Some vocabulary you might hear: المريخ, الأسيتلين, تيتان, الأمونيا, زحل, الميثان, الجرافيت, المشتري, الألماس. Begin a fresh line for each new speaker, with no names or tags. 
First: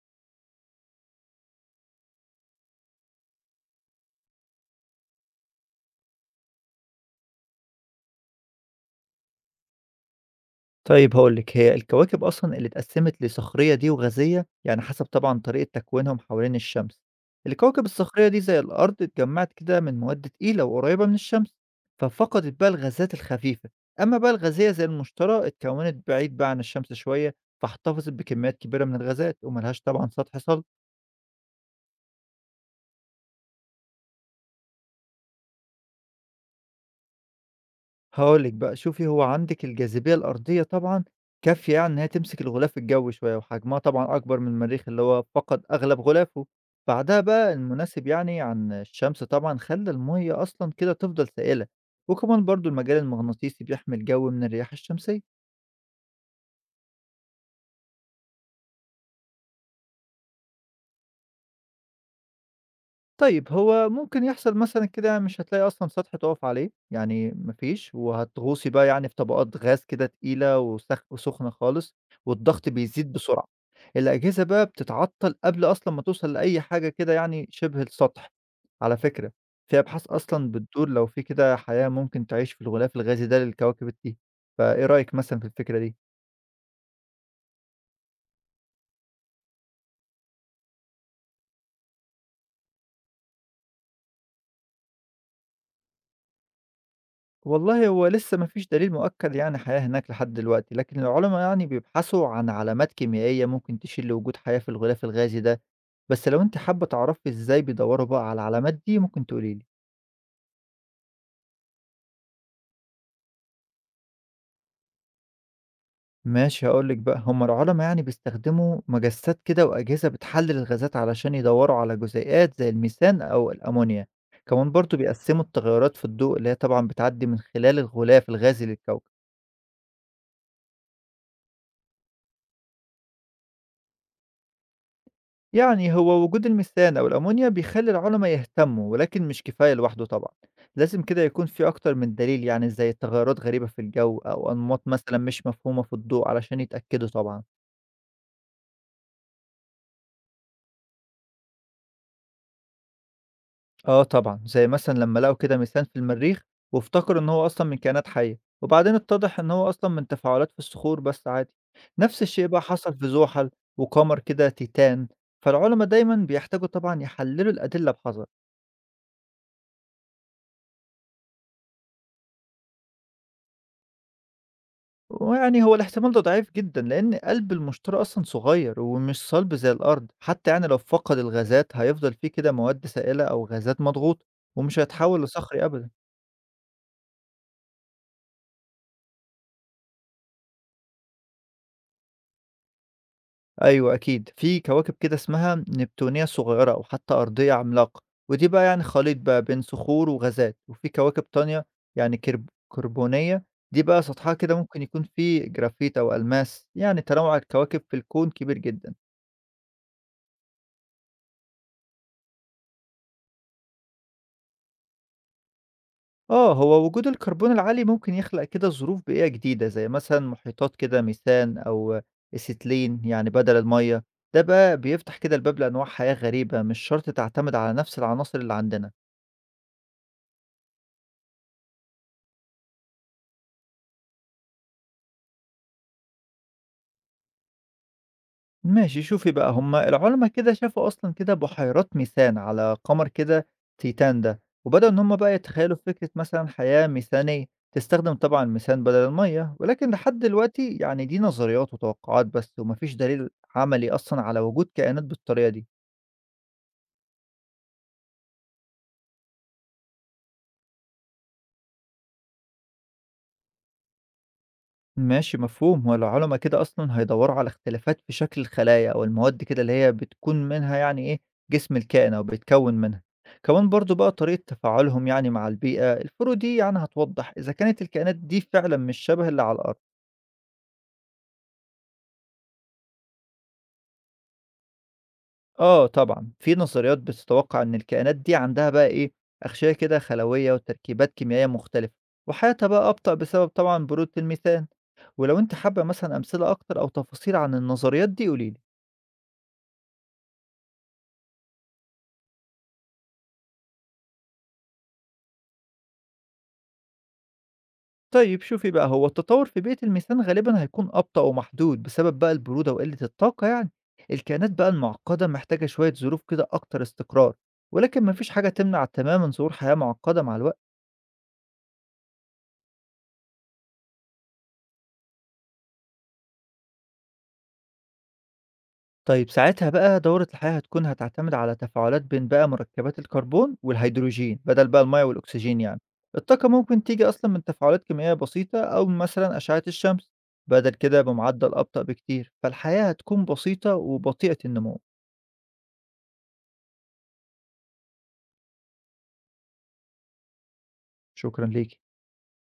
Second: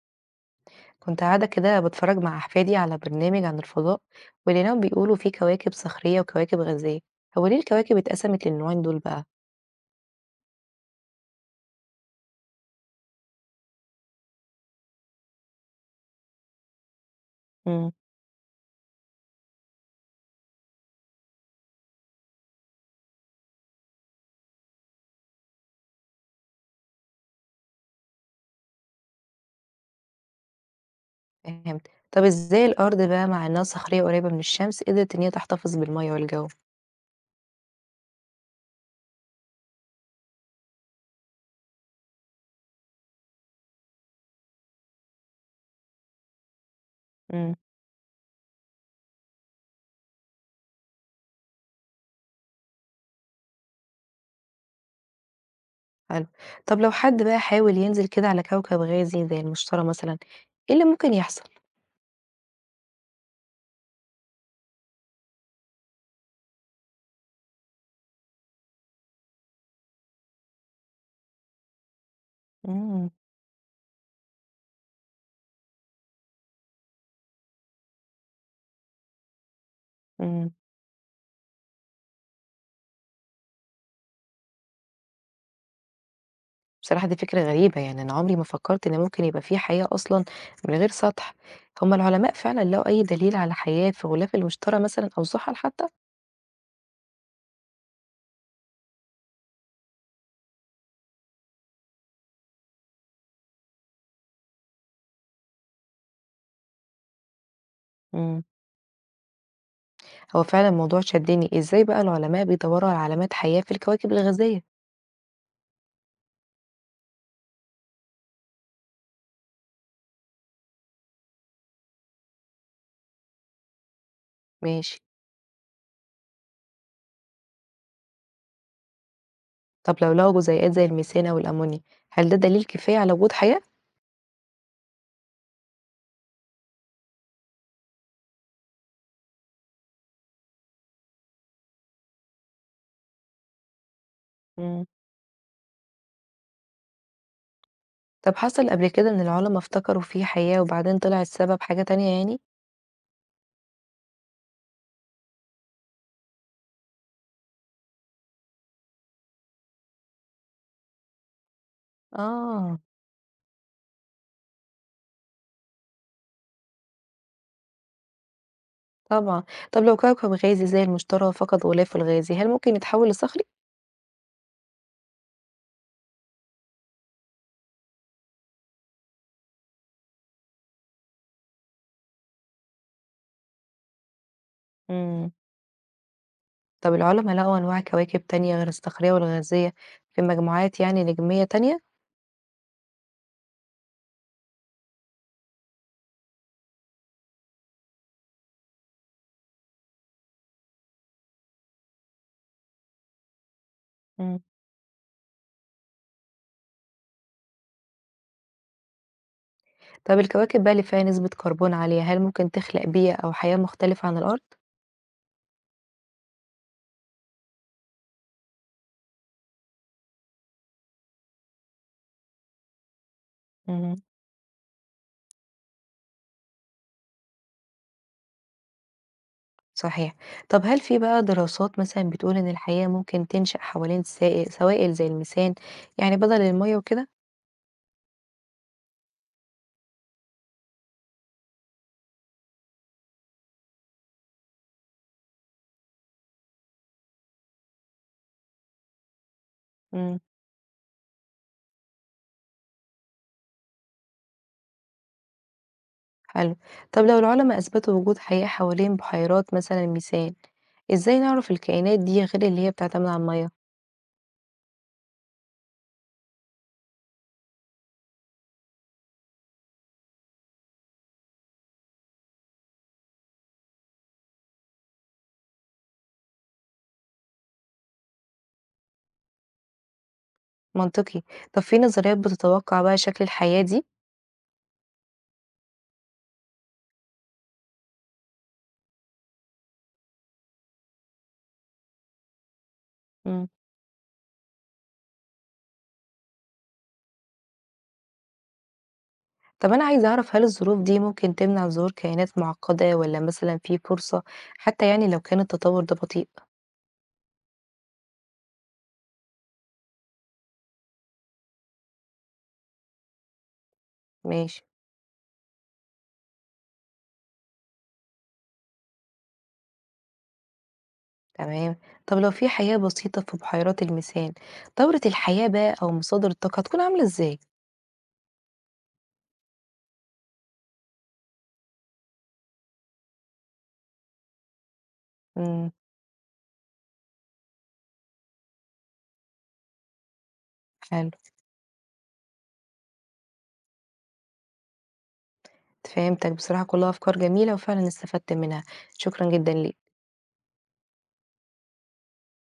كنت قاعدة كده بتفرج مع أحفادي على برنامج عن الفضاء، ولقيناهم بيقولوا فيه كواكب صخرية وكواكب غازية. هو ليه الكواكب اتقسمت للنوعين دول بقى؟
طيب هاقول لِك، هي الكواكب أصلًا اللي اتقسّمت لصخرية دي وغازية، يعني حسب طبعًا طريقة تكوينهم حوالين الشمس. الكواكب
امم
الصخرية دي زي الأرض اتجمّعت كده من مواد تقيلة وقريّبة من الشمس، ففقدت بقى الغازات الخفيفة، أمّا بقى الغازية زي المشتري اتكوّنت بعيد بقى عن الشمس شوية، فاحتفظت بكميات كبيرة من الغازات وما لهاش طبعًا سطح صلب.
فهمت. طب ازاي الأرض بقى مع إنها صخرية قريبة من الشمس قدرت إن هي تحتفظ بالمية والجو؟
هاقول لِك بقى، شوفي هو عندِك الجاذبية الأرضية طبعًا كافية يعني إن هي تمسك الغلاف الجوي شوية، وحجمها طبعًا أكبر من المريخ اللي هو فقد أغلب غلافه، بعدها بقى
امم
المناسب يعني عن الشمس طبعًا خلّى المَيّة أصلًا كده تفضل سائلة، وكمان برضه المجال المغناطيسي بيحمي الجو من الرياح الشمسية.
حلو. طب لو حد بقى حاول ينزل كده على كوكب غازي زي المشتري مثلا، ايه اللي ممكن يحصل؟
طيب هو ممكن يحصل مثلًا كده يعني مش هتلاقي أصلًا سطح تُقف عليه، يعني ما فيش وهتغوصي بقى يعني في طبقات غاز كده تقيلة وسخ وسخنة خالص، والضغط بيزيد بسرعة. الأجهزة بقى بتتعطّل قبل أصلًا ما توصل لأي حاجة كده يعني شِبه السطح. على فكرة، في أبحاث أصلًا
امم
بتدور لو في كده حياة ممكن تعيش في الغلاف الغازي ده للكواكب الت فإيه رأيك مثلًا في الفكرة دي؟
بصراحة دي فكرة غريبة، يعني أنا عمري ما فكّرت إن ممكن يبقى في حياة أصلًا من غير سطح. هم العلماء فعلًا لقوا أي دليل على حياة في غلاف المشتري مثلًا أو زحل حتى؟
والله هو لسه ما فيش دليل مؤكد يعني حياة هناك لحد دلوقتي، لكن العلماء يعني بيبحثوا عن علامات كيميائية ممكن تشير لوجود حياة في الغلاف الغازي ده، بس لو أنت حابة تعرفي إزاي بيدوروا بقى على
إمم،
العلامات دي ممكن تقولي لي.
هو فعلًا الموضوع شدّني، إزاي بقى العلماء بيدوّروا على علامات حياة في الكواكب الغازية؟
ماشي هاقول لك بقى، هم العلماء يعني بيستخدموا مجسات كده وأجهزة بتحلل الغازات علشان يدوروا على جزيئات زي الميثان أو الأمونيا، كمان برضو
ماشي.
بيقسموا التغيرات في الضوء اللي هي طبعا بتعدي من خلال الغلاف الغازي للكوكب.
طب لو لقوا جزيئات زي الميثان أو الأمونيا، هل ده دليل كفاية على وجود حياة؟
يعني هو وجود الميثان أو الأمونيا بيخلي العلماء يهتموا ولكن مش كفاية لوحده طبعا، لازم كده يكون في أكتر من دليل يعني زي تغيرات غريبة في الجو أو
إمم،
أنماط مثلا مش مفهومة في الضوء علشان يتأكدوا طبعا.
طب حصل قبل كده إن العلما افتكروا في حياة وبعدين طلع السبب حاجة تانية يعني؟
آه طبعا زي مثلا لما لقوا كده ميثان في المريخ وافتكروا إن هو أصلا من كائنات حية وبعدين اتضح إن هو أصلا من تفاعلات في الصخور بس عادي. نفس الشيء بقى
آه.
حصل في زحل وقمر كده تيتان، فالعلماء دايما بيحتاجوا طبعا يحللوا الأدلة بحذر.
طبعًا. طب لو كوكب غازي زي المشتري فقد غلافه الغازي، هل ممكن يتحول لصخري؟
ويعني هو الاحتمال ده ضعيف جدًا، لإن قلب المشتري أصلًا صغير ومش صلب زي الأرض، حتى يعني لو فقد الغازات هيفضل فيه كده مواد سائلة أو غازات مضغوطة، ومش هيتحول
إمم.
لصخري أبدًا.
طب العُلَمَا لقوا أنواع كواكب تانية غير الصخرية والغازية في مجموعات يعني نجمية تانية؟
أيوه أكيد، في كواكب كده اسمها نبتونية صغيرة أو حتى أرضية عملاقة، ودي بقى يعني خليط بقى بين صخور وغازات، وفي كواكب تانية يعني كربونية، دي بقى سطحها
إمم.
كده ممكن يكون فيه جرافيت أو ألماس، يعني تنوع الكواكب في الكون كبير جدًا.
طب الكواكب بقى اللي فيها نسبة كربون عالية، هل ممكن تخلق بيئة أو حياة مختلفة عن الأرض؟
آه، هو وجود الكربون العالي ممكن يخلق كده ظروف بيئية جديدة زي مثلا محيطات كده ميثان أو أسيتلين يعني بدل
اهم.
المية. ده بقى بيفتح كده الباب لأنواع حياة غريبة مش شرط تعتمد على نفس العناصر اللي عندنا.
صحيح. طب هل في بقى دراسات مثلًا بتقول إن الحياة ممكن تنشأ حوالين سائل سوائل زي الميثان، يعني بدل المَيَّة وكده؟
ماشي شوفي بقى هما العلماء كده شافوا أصلا كده بحيرات ميثان على قمر كده تيتان ده، وبدأوا إن هما بقى يتخيلوا فكرة مثلا حياة ميثانية تستخدم طبعا الميثان بدل المية، ولكن لحد
إمم.
دلوقتي يعني دي نظريات وتوقعات بس ومفيش دليل عملي أصلا على وجود كائنات بالطريقة دي.
حلو. طب لو العُلَمَا أثبتوا وجود حياة حوالين بحيرات مثلًا الميثان، إزاي نعرف الكائنات دي غير اللي هي بتعتمد على المَيَّة؟
ماشي مفهوم، هو العُلَما كده أصلًا هيدوّروا على اختلافات في شكل الخلايا أو المواد كده اللي هي بتكون منها يعني إيه، جسم الكائن أو بيتكوّن منها. كمان برضه بقى طريقة تفاعلهم يعني مع البيئة، الفروق دي يعني هتوضّح إذا كانت الكائنات دي فعلًا مش شبه اللي على الأرض.
منطقي. طب في نظريات بتتوقع بقى شكل الحياة دي؟
آه طبعًا، في نظريات بتتوقع إن الكائنات دي عندها بقى إيه، أغشية كده خلوية وتركيبات كيميائية مختلفة، وحياتها بقى أبطأ بسبب
إمم.
طبعًا برودة الميثان. ولو أنتِ حابة مثلًا أمثلة أكتر أو تفاصيل عن النظريات دي قولي لي.
طب أنا عايزة أعرف هل الظروف دي ممكن تمنع ظهور كائنات معقدة والّا مثلًا في فرصة حتى يعني لو كان التطور ده بطيء؟
طيب شوفي بقى هو التطور في بيئة الميثان غالبا هيكون أبطأ ومحدود بسبب بقى البرودة وقلة الطاقة يعني الكائنات
ماشي.
بقى المعقدة محتاجة شوية ظروف كده أكتر استقرار، ولكن مفيش حاجة تمنع تماما ظهور حياة معقدة مع الوقت.
تمام. طب لو في حياة بسيطة في بحيرات الميثان، دورة الحياة بقى أو مصادر الطاقة هتكون عاملة إزاي؟
طيب ساعتها بقى دورة الحياة هتكون هتعتمد على تفاعلات بين بقى مركبات الكربون والهيدروجين بدل بقى المية والأكسجين
إمم،
يعني الطاقة ممكن تيجي أصلا من تفاعلات كيميائية بسيطة أو مثلا أشعة الشمس بدل كده
حلو.
بمعدل أبطأ بكتير، فالحياة هتكون بسيطة وبطيئة النمو.
فهمتك، بصراحة كلها أفكار جميلة وفعلًا استفدت منها. شكرًا جدًا ليك.
شكرا ليك.